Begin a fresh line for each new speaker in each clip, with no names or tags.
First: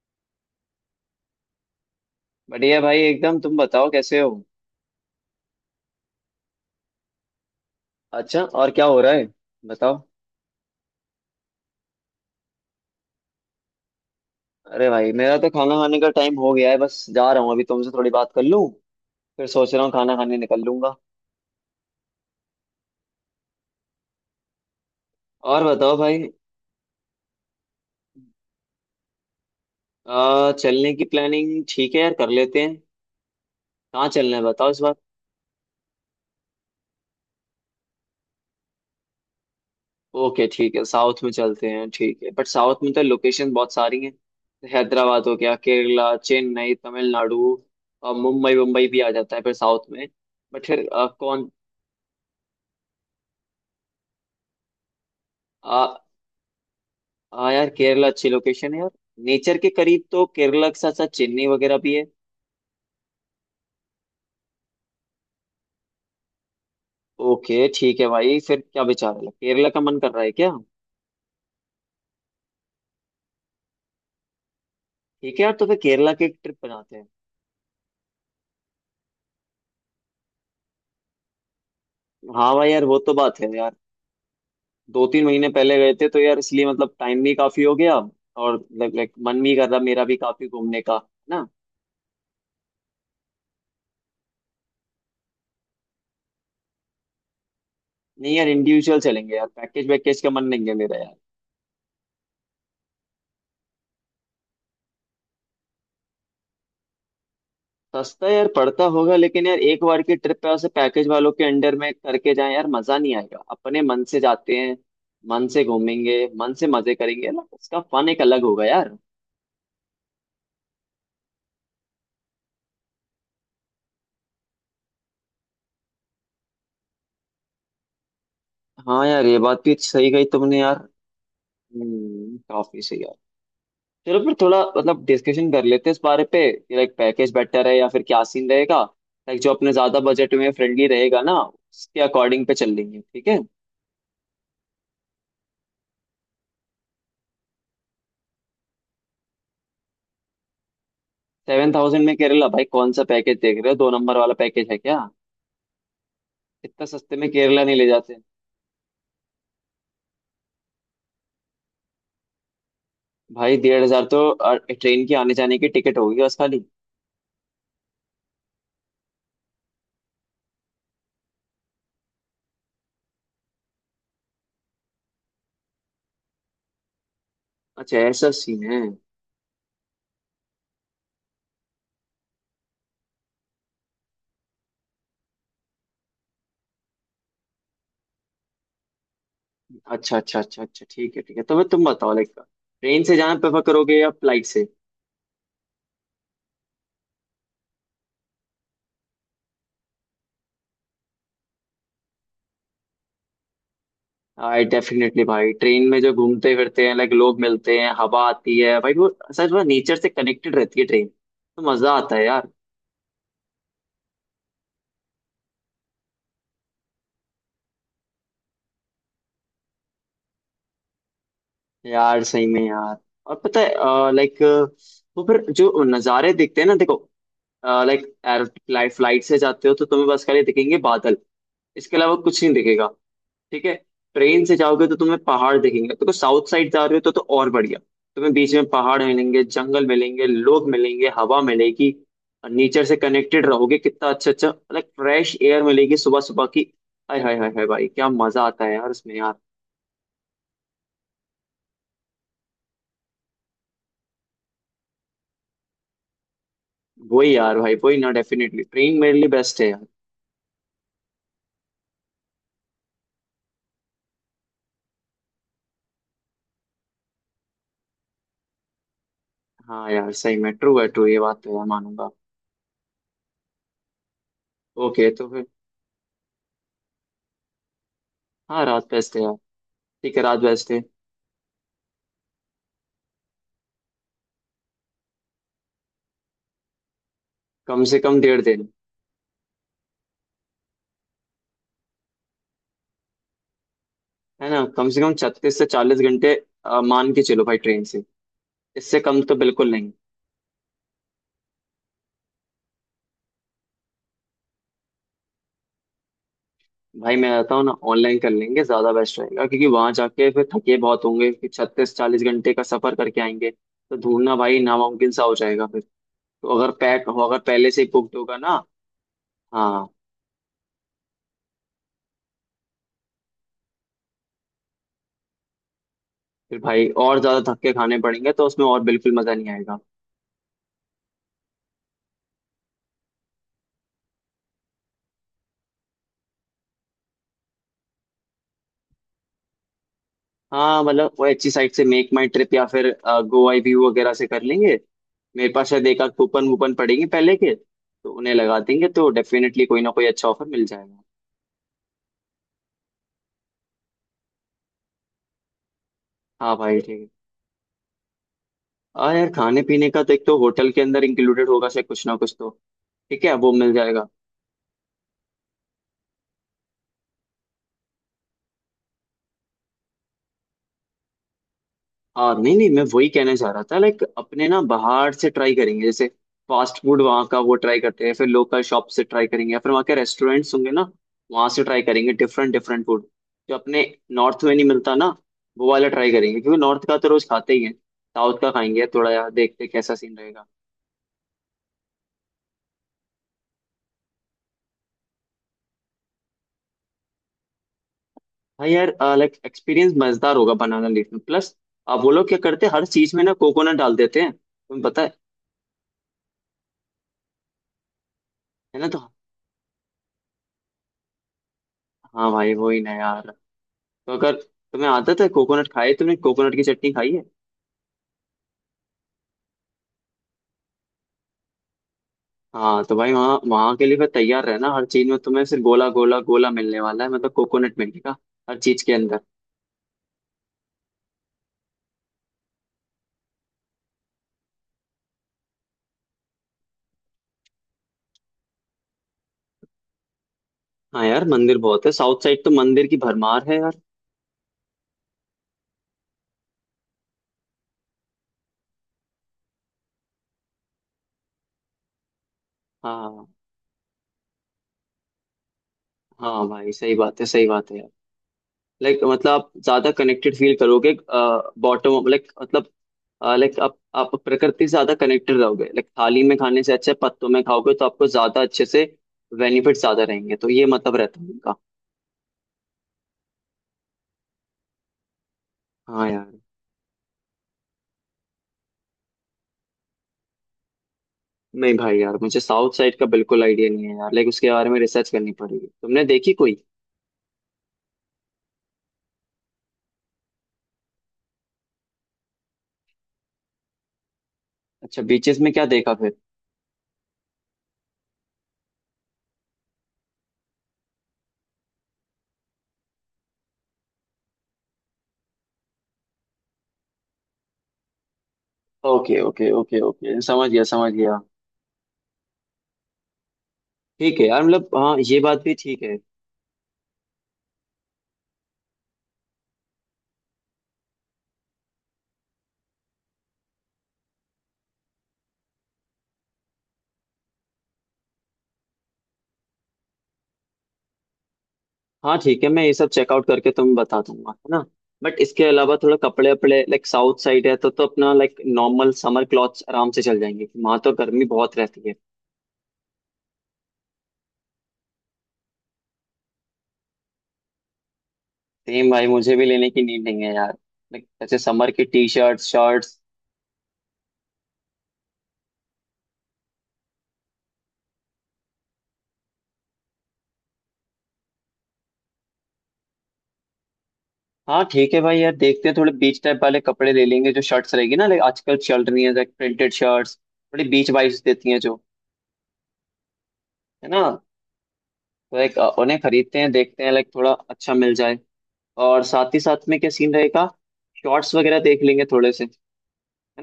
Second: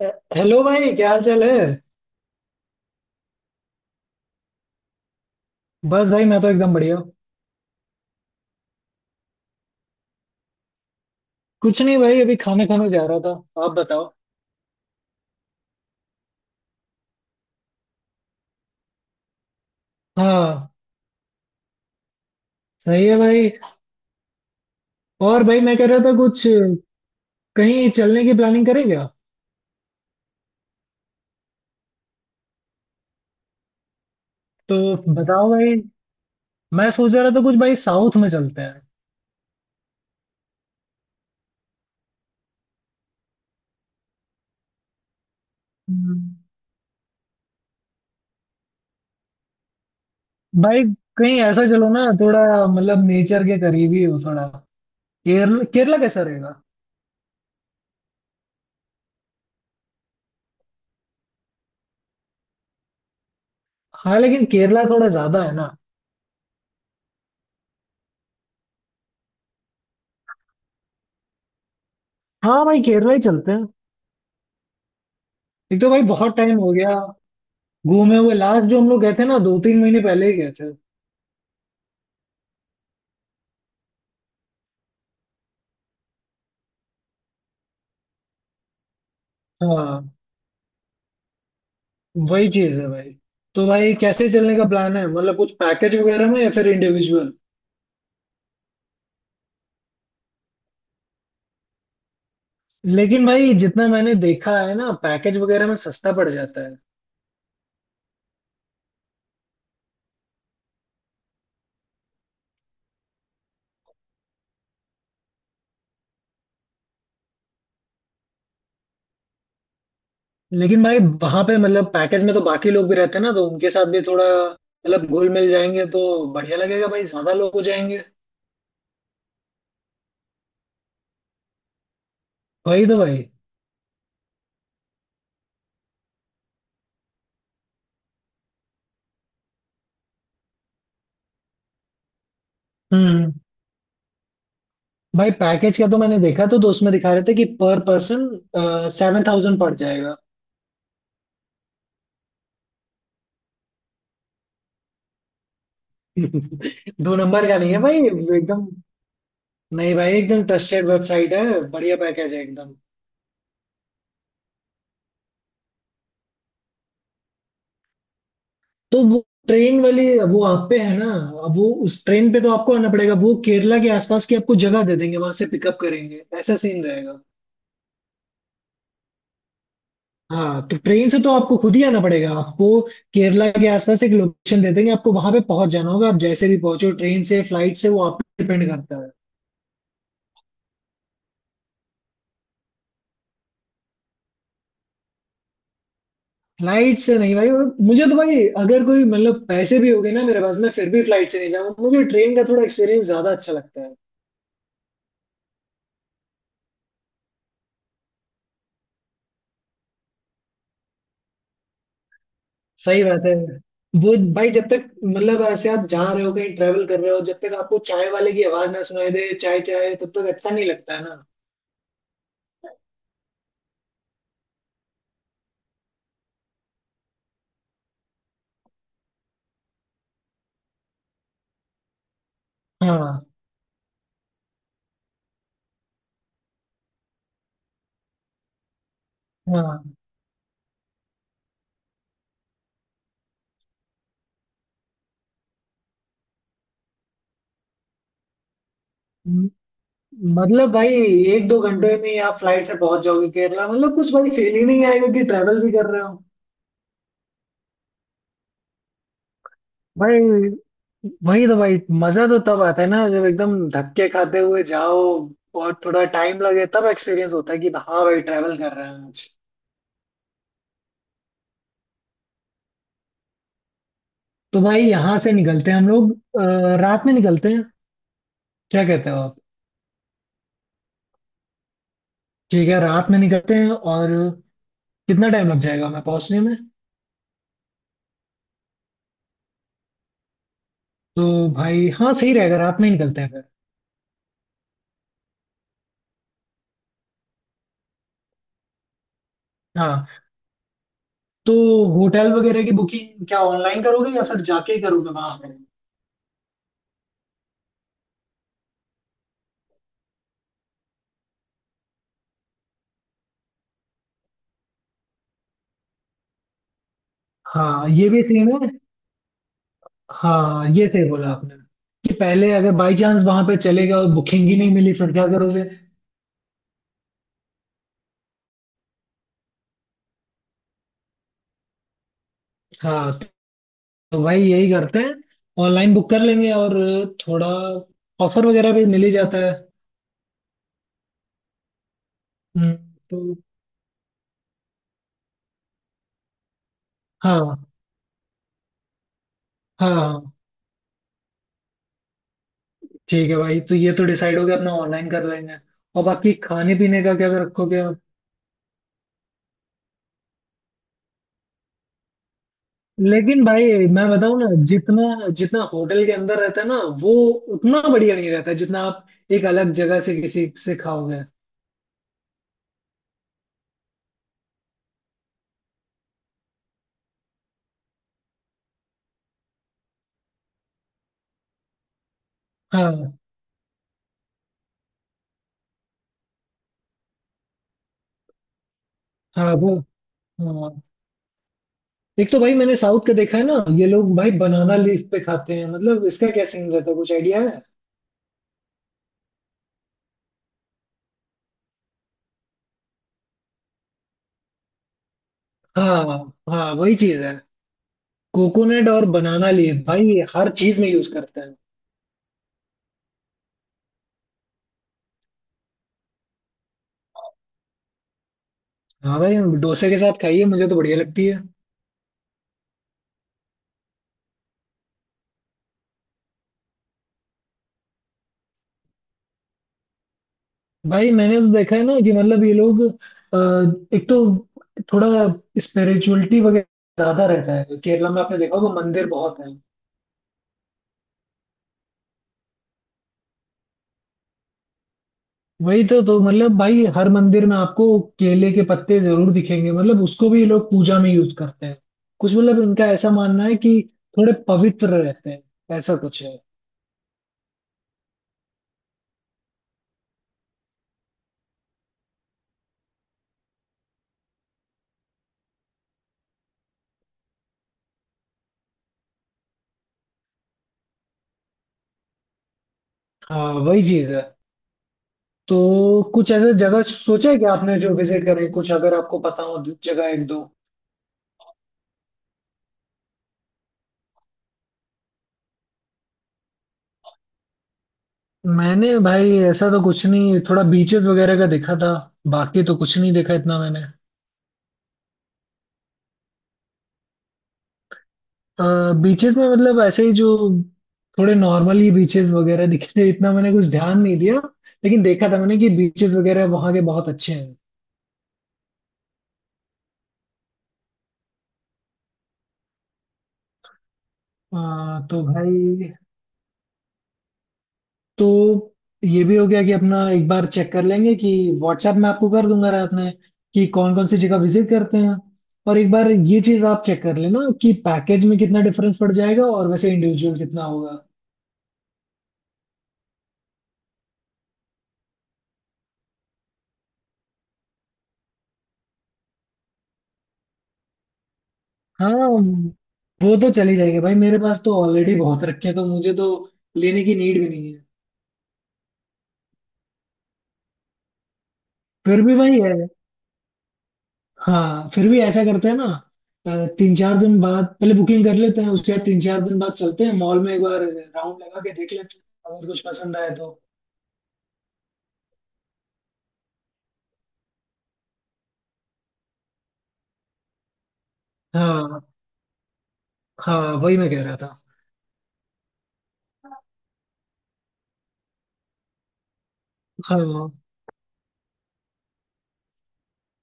अ- hello भाई, क्या हाल चाल है।
बढ़िया भाई एकदम। तुम बताओ कैसे हो।
बस भाई, मैं तो एकदम बढ़िया हूँ।
अच्छा और क्या हो रहा है, बताओ।
कुछ नहीं भाई, अभी खाना खाने जा रहा था। आप बताओ।
अरे भाई मेरा तो खाना खाने का टाइम हो गया है, बस जा रहा हूँ अभी तुमसे थोड़ी बात कर लूँ। फिर सोच रहा हूँ खाना खाने निकल
हाँ,
लूंगा।
सही है भाई। और भाई
और
मैं कह
बताओ
रहा था
भाई।
कुछ, कहीं चलने की प्लानिंग करें क्या।
चलने की प्लानिंग ठीक है यार, कर लेते हैं। कहाँ चलना है बताओ
तो
इस बार।
बताओ भाई, मैं सोच रहा था कुछ भाई, साउथ में चलते हैं।
ओके ठीक है साउथ में चलते हैं, ठीक है बट साउथ में तो लोकेशन बहुत सारी हैं। हैदराबाद हो गया, केरला,
हम्म।
चेन्नई, तमिलनाडु और मुंबई, मुंबई भी आ जाता है फिर साउथ में। बट
भाई
फिर
कहीं
कौन।
ऐसा चलो ना थोड़ा, मतलब नेचर के करीब ही हो थोड़ा। केरला, केरला कैसा रहेगा।
हाँ यार केरला अच्छी लोकेशन है यार। नेचर के करीब तो केरला के साथ साथ चेन्नई वगैरह भी है।
हाँ लेकिन केरला थोड़ा ज्यादा है ना।
ओके ठीक है भाई, फिर क्या विचार है, केरला का मन कर रहा है क्या।
हाँ भाई, केरला ही चलते हैं।
ठीक है यार तो फिर
एक तो भाई
केरला की
बहुत
ट्रिप
टाइम हो गया
बनाते हैं।
घूमे हुए, लास्ट जो हम लोग गए थे ना 2 3 महीने पहले ही गए थे।
हाँ भाई यार वो तो बात है यार। दो तीन महीने पहले गए थे तो यार, इसलिए मतलब टाइम भी काफी हो गया। और लाइक लाइक मन भी कर रहा, मेरा
हाँ
भी काफी घूमने का है ना।
वही चीज है भाई। तो भाई कैसे चलने का प्लान है, मतलब कुछ पैकेज वगैरह में या फिर इंडिविजुअल।
नहीं यार इंडिविजुअल चलेंगे यार, पैकेज वैकेज का मन नहीं है मेरा यार।
लेकिन भाई जितना मैंने देखा है ना, पैकेज वगैरह में सस्ता पड़ जाता है।
सस्ता यार पड़ता होगा लेकिन यार एक बार की ट्रिप पे ऐसे पैकेज वालों के अंडर में करके जाएं यार मजा नहीं आएगा, अपने मन से जाते हैं। मन से घूमेंगे, मन से मजे करेंगे ना उसका फन एक अलग होगा यार।
लेकिन भाई वहां पे मतलब पैकेज में तो बाकी लोग भी रहते हैं ना, तो उनके साथ भी थोड़ा मतलब घुल मिल जाएंगे, तो बढ़िया लगेगा भाई, ज्यादा लोग हो जाएंगे।
हाँ यार ये बात भी सही गई तुमने यार। काफी
वही तो
सही यार।
भाई।
चलो फिर थोड़ा मतलब डिस्कशन कर लेते हैं इस बारे पे कि लाइक पैकेज बेटर है या फिर क्या सीन रहेगा। लाइक जो अपने ज्यादा बजट में फ्रेंडली रहेगा ना उसके अकॉर्डिंग पे चल लेंगे, ठीक
हम्म।
है।
भाई पैकेज का तो मैंने देखा तो उसमें दिखा रहे थे कि पर पर्सन 7,000 पड़ जाएगा।
7,000 में केरला भाई, कौन सा पैकेज देख रहे हो, दो नंबर वाला पैकेज है क्या। इतना
दो
सस्ते में
नंबर का
केरला
नहीं
नहीं
है
ले
भाई,
जाते।
एकदम। नहीं भाई, एकदम ट्रस्टेड वेबसाइट है। बढ़िया पैकेज है एकदम।
भाई 1,500 तो ट्रेन की आने जाने की टिकट होगी बस खाली।
तो वो ट्रेन वाली, वो आप पे है ना। अब वो उस ट्रेन पे तो आपको आना पड़ेगा, वो केरला के आसपास की आपको जगह दे देंगे, वहां से पिकअप करेंगे, ऐसा सीन रहेगा।
अच्छा ऐसा सीन है।
हाँ तो ट्रेन से तो आपको खुद ही आना पड़ेगा आपको। केरला के आसपास एक लोकेशन दे देंगे आपको, वहां पे पहुंच जाना होगा, आप जैसे भी पहुंचो, ट्रेन से फ्लाइट से, वो आप पे डिपेंड करता है।
अच्छा अच्छा अच्छा अच्छा ठीक है ठीक है। तो मैं तुम बताओ लाइक ट्रेन से जाना प्रेफर करोगे या फ्लाइट से।
फ्लाइट से नहीं भाई। मुझे तो भाई अगर कोई मतलब पैसे भी हो गए ना मेरे पास, मैं फिर भी फ्लाइट से नहीं जाऊंगा, मुझे ट्रेन का थोड़ा एक्सपीरियंस ज्यादा अच्छा लगता है।
आई डेफिनेटली भाई ट्रेन में जो घूमते फिरते हैं लाइक लोग मिलते हैं, हवा आती है भाई, वो सच में नेचर से कनेक्टेड रहती है ट्रेन, तो मजा आता है यार।
सही बात है। वो भाई जब तक मतलब ऐसे आप जा रहे हो कहीं, ट्रेवल कर रहे हो, जब तक आपको चाय वाले की आवाज ना सुनाई दे चाय चाय, तब तक अच्छा नहीं लगता है ना।
यार सही में यार। और पता है लाइक वो फिर जो नज़ारे दिखते हैं ना, देखो लाइक एयर, फ्लाइट से जाते हो तो तुम्हें बस खाली दिखेंगे बादल, इसके अलावा कुछ नहीं दिखेगा।
हाँ।
ठीक है। ट्रेन से जाओगे तो तुम्हें पहाड़ दिखेंगे, तो साउथ साइड जा रहे हो तो और बढ़िया। तुम्हें बीच में पहाड़ मिलेंगे,
हाँ।
जंगल मिलेंगे, लोग मिलेंगे, हवा मिलेगी और नेचर से कनेक्टेड रहोगे, कितना अच्छा अच्छा लाइक फ्रेश एयर मिलेगी सुबह सुबह की। हाय हाय हाय हाय भाई क्या मजा आता है यार उसमें यार।
म- मतलब भाई 1 2 घंटे में ही आप फ्लाइट से पहुंच जाओगे केरला, मतलब कुछ भाई फील ही नहीं आएगा कि ट्रेवल भी कर रहे हो।
वही यार भाई वही ना, डेफिनेटली ट्रेन मेरे लिए बेस्ट है यार।
भाई वही तो भाई, मजा तो तब आता है ना जब एकदम धक्के खाते हुए जाओ और थोड़ा टाइम लगे, तब एक्सपीरियंस होता है कि हाँ भाई ट्रैवल कर रहे हैं आज।
हाँ यार सही में ट्रू है, ट्रू ये बात तो यार मानूंगा।
तो भाई
ओके
यहाँ
तो
से
फिर।
निकलते हैं हम लोग, रात में निकलते हैं,
हाँ
क्या
रात
कहते
बेस्ट
हो
है यार।
आप।
ठीक है रात बेस्ट है।
ठीक है, रात में निकलते हैं और कितना टाइम लग जाएगा हमें पहुंचने में।
कम से कम 1.5 दिन।
तो भाई हाँ, सही रहेगा, रात में ही निकलते हैं फिर।
है ना, कम से कम 36 से 40 घंटे मान के चलो भाई ट्रेन से, इससे कम तो बिल्कुल नहीं।
हाँ। तो होटल वगैरह की बुकिंग क्या ऑनलाइन करोगे या फिर जाके ही करोगे वहां पे।
भाई मैं रहता हूँ ना, ऑनलाइन कर लेंगे ज्यादा बेस्ट रहेगा क्योंकि वहां जाके फिर थके बहुत होंगे कि 36 40 घंटे का सफर करके आएंगे तो ढूंढना भाई नामुमकिन सा हो जाएगा फिर। तो अगर पैक हो, अगर पहले से
हाँ
ही
ये
बुक्ड
भी
होगा
सीन
ना।
है।
हाँ।
हाँ ये सही बोला आपने, कि पहले अगर बाई चांस वहां पे चले गए और बुकिंग ही नहीं मिली फिर क्या करोगे।
फिर भाई और ज्यादा धक्के खाने पड़ेंगे तो उसमें और बिल्कुल मजा नहीं आएगा।
हाँ तो भाई यही करते हैं, ऑनलाइन बुक कर लेंगे, और थोड़ा ऑफर वगैरह भी मिल ही जाता है।
हाँ मतलब वो अच्छी साइट से मेक माई ट्रिप या
हम्म।
फिर
तो
गो आई व्यू वगैरह से कर लेंगे। मेरे पास शायद एक आध कूपन वूपन पड़ेंगे पहले के
हाँ,
तो उन्हें लगा देंगे तो डेफिनेटली कोई ना
हाँ
कोई अच्छा
हाँ,
ऑफर मिल जाएगा।
ठीक है भाई। तो ये तो डिसाइड हो गया अपना, ऑनलाइन कर लेंगे और बाकी
हाँ
खाने
भाई ठीक
पीने
है।
का क्या रखोगे आप।
हाँ यार खाने पीने का तो एक तो होटल के अंदर इंक्लूडेड होगा शायद कुछ ना कुछ तो। ठीक है
लेकिन
वो मिल
भाई मैं
जाएगा।
बताऊं ना, जितना जितना होटल के अंदर रहता है ना वो उतना बढ़िया नहीं रहता, जितना आप एक अलग जगह से किसी से खाओगे।
हाँ नहीं नहीं मैं वही कहना चाह रहा था लाइक अपने ना बाहर से ट्राई करेंगे, जैसे फास्ट फूड वहाँ का वो ट्राई करते हैं, फिर लोकल शॉप से ट्राई करेंगे या फिर वहाँ के रेस्टोरेंट्स होंगे ना, वहाँ से ट्राई करेंगे डिफरेंट डिफरेंट फूड
हाँ।
जो अपने नॉर्थ में नहीं मिलता ना, वो वाला ट्राई करेंगे क्योंकि नॉर्थ का तो रोज खाते ही हैं। साउथ का खाएंगे थोड़ा यार,
हाँ।
देखते हैं
वो।
कैसा सीन रहेगा।
हाँ एक तो भाई मैंने साउथ का देखा है ना, ये लोग भाई बनाना लीफ पे खाते हैं, मतलब इसका क्या सीन रहता है, कुछ आइडिया है।
हाँ यार लाइक एक्सपीरियंस मजेदार होगा बनाना लीफ में प्लस, आप वो लोग क्या करते हैं हर चीज में ना कोकोनट डाल देते हैं, तुम्हें पता है।
हाँ। हाँ वही चीज है,
है ना
कोकोनट
तो,
और बनाना लीफ भाई हर चीज में यूज करते हैं।
हाँ भाई वही ना यार, तो अगर तुम्हें आदत है कोकोनट, खाई तुमने कोकोनट की चटनी खाई है।
हाँ भाई डोसे के साथ खाइए, मुझे तो बढ़िया लगती है।
हाँ तो भाई वहाँ वहाँ के लिए फिर तैयार रहना, हर चीज में तुम्हें सिर्फ गोला गोला गोला मिलने वाला है, मतलब कोकोनट मिलेगा हर चीज के अंदर।
भाई मैंने तो देखा है ना कि मतलब ये लोग, एक तो थोड़ा स्पिरिचुअलिटी वगैरह ज्यादा रहता है केरला में, आपने देखा होगा मंदिर बहुत है।
हाँ यार मंदिर बहुत है, साउथ साइड तो मंदिर की भरमार है यार।
वही तो मतलब भाई हर मंदिर में आपको केले के पत्ते जरूर दिखेंगे, मतलब उसको भी ये लोग पूजा में यूज करते हैं, कुछ मतलब इनका ऐसा
हाँ,
मानना है कि थोड़े पवित्र रहते हैं, ऐसा कुछ है।
हाँ भाई सही बात है यार। लाइक मतलब आप ज्यादा कनेक्टेड फील करोगे बॉटम, लाइक मतलब लाइक आप प्रकृति से ज्यादा कनेक्टेड रहोगे, लाइक थाली में खाने से अच्छा है, पत्तों में खाओगे तो आपको ज्यादा अच्छे से बेनिफिट ज्यादा रहेंगे तो ये मतलब रहता है उनका।
हाँ वही चीज है। तो
हाँ
कुछ
यार।
ऐसा जगह सोचा है कि आपने जो विजिट करें कुछ, अगर आपको पता हो जगह एक दो।
नहीं भाई यार मुझे साउथ साइड का बिल्कुल आइडिया नहीं है यार, लाइक उसके बारे में रिसर्च करनी पड़ेगी, तुमने देखी कोई।
मैंने भाई ऐसा तो कुछ नहीं, थोड़ा बीचेस वगैरह का देखा था, बाकी तो कुछ नहीं देखा इतना मैंने।
अच्छा बीचेस में क्या देखा फिर।
बीचेस में मतलब ऐसे ही जो थोड़े नॉर्मल ही बीचेस वगैरह दिखे थे, इतना मैंने कुछ ध्यान नहीं दिया, लेकिन देखा था मैंने कि बीचेस वगैरह वहाँ के बहुत अच्छे हैं।
ओके ओके ओके ओके समझ गया समझ गया। ठीक है यार मतलब हाँ ये
तो
बात भी ठीक
भाई,
है।
तो ये भी हो गया कि अपना एक बार चेक कर लेंगे कि, व्हाट्सएप में आपको कर दूंगा रात में कि कौन कौन सी जगह विजिट करते हैं, और एक बार ये चीज आप चेक कर लेना कि पैकेज में कितना डिफरेंस पड़ जाएगा और वैसे इंडिविजुअल कितना होगा।
हाँ ठीक है मैं ये सब चेकआउट करके तुम्हें बता दूंगा है ना। बट इसके अलावा थोड़ा कपड़े वपड़े लाइक साउथ साइड है तो अपना लाइक नॉर्मल समर क्लॉथ्स आराम से चल जाएंगे, वहां तो गर्मी बहुत रहती है।
हाँ वो तो चली जाएगी भाई, मेरे पास तो ऑलरेडी बहुत रखे हैं, तो मुझे तो लेने की नीड भी नहीं है।
सेम भाई मुझे भी लेने की नीड नहीं है यार, लाइक जैसे समर की टी
फिर भी
शर्ट
वही है।
शर्ट्स।
हाँ फिर भी ऐसा करते हैं ना। अ, 3 4 दिन बाद पहले बुकिंग कर लेते हैं, उसके बाद 3 4 दिन बाद चलते हैं मॉल में, एक बार राउंड लगा के देख लेते हैं अगर कुछ पसंद आए तो।
हाँ ठीक है भाई यार, देखते हैं थोड़े बीच टाइप वाले कपड़े ले लेंगे, जो शर्ट्स रहेगी ना लाइक आजकल चल रही है लाइक प्रिंटेड शर्ट्स थोड़ी बीच वाइब्स देती हैं, जो
हाँ। हाँ
है
वही
ना
मैं कह रहा था।
तो लाइक उन्हें खरीदते हैं, देखते हैं लाइक थोड़ा अच्छा मिल जाए। और साथ ही साथ में क्या सीन रहेगा,
हाँ।
शॉर्ट्स वगैरह देख लेंगे थोड़े से है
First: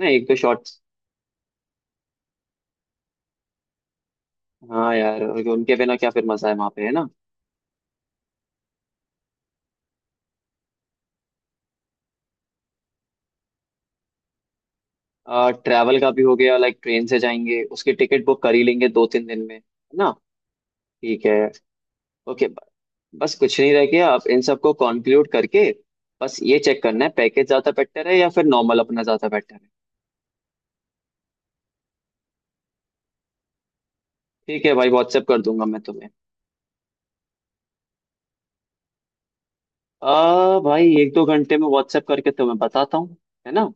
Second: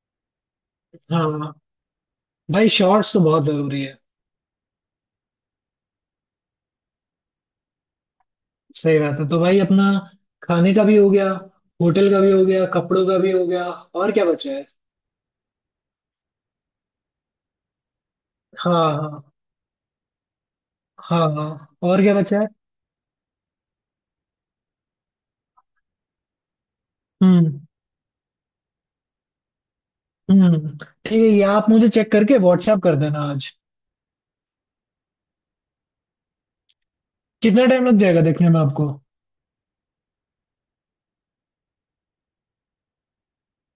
ना, एक दो शॉर्ट्स।
हाँ भाई शॉर्ट्स तो बहुत जरूरी है।
हाँ यार उनके बिना क्या फिर मजा है वहाँ पे, है ना।
सही बात है। तो भाई अपना खाने का भी हो गया, होटल का भी हो गया, कपड़ों का भी हो गया, और क्या बचा है।
ट्रैवल का भी हो गया, लाइक ट्रेन से जाएंगे, उसकी टिकट बुक कर ही
हाँ
लेंगे दो तीन
हाँ।
दिन में है ना। ठीक
हाँ
है।
हाँ और क्या बचा
ओके।
है।
बस कुछ नहीं रह गया, आप इन सबको कॉन्क्लूड करके बस ये चेक करना है पैकेज
हम्म।
ज्यादा बेटर है या फिर नॉर्मल अपना ज्यादा बेटर है।
हम्म, ठीक है, ये आप मुझे चेक करके व्हाट्सएप कर देना आज।
ठीक है भाई व्हाट्सएप कर दूंगा मैं तुम्हें।
कितना टाइम लग जाएगा देखने में आपको।
आ भाई एक दो घंटे में व्हाट्सएप करके तुम्हें बताता हूँ, है ना।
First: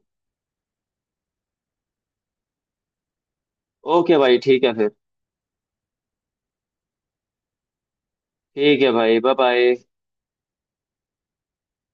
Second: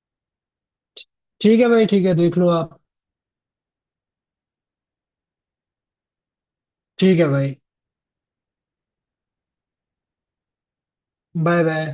ठीक है भाई, ठीक है, देख लो आप।
ओके भाई ठीक है फिर।
ठीक है भाई।
ठीक है भाई बाय बाय।
Bye bye.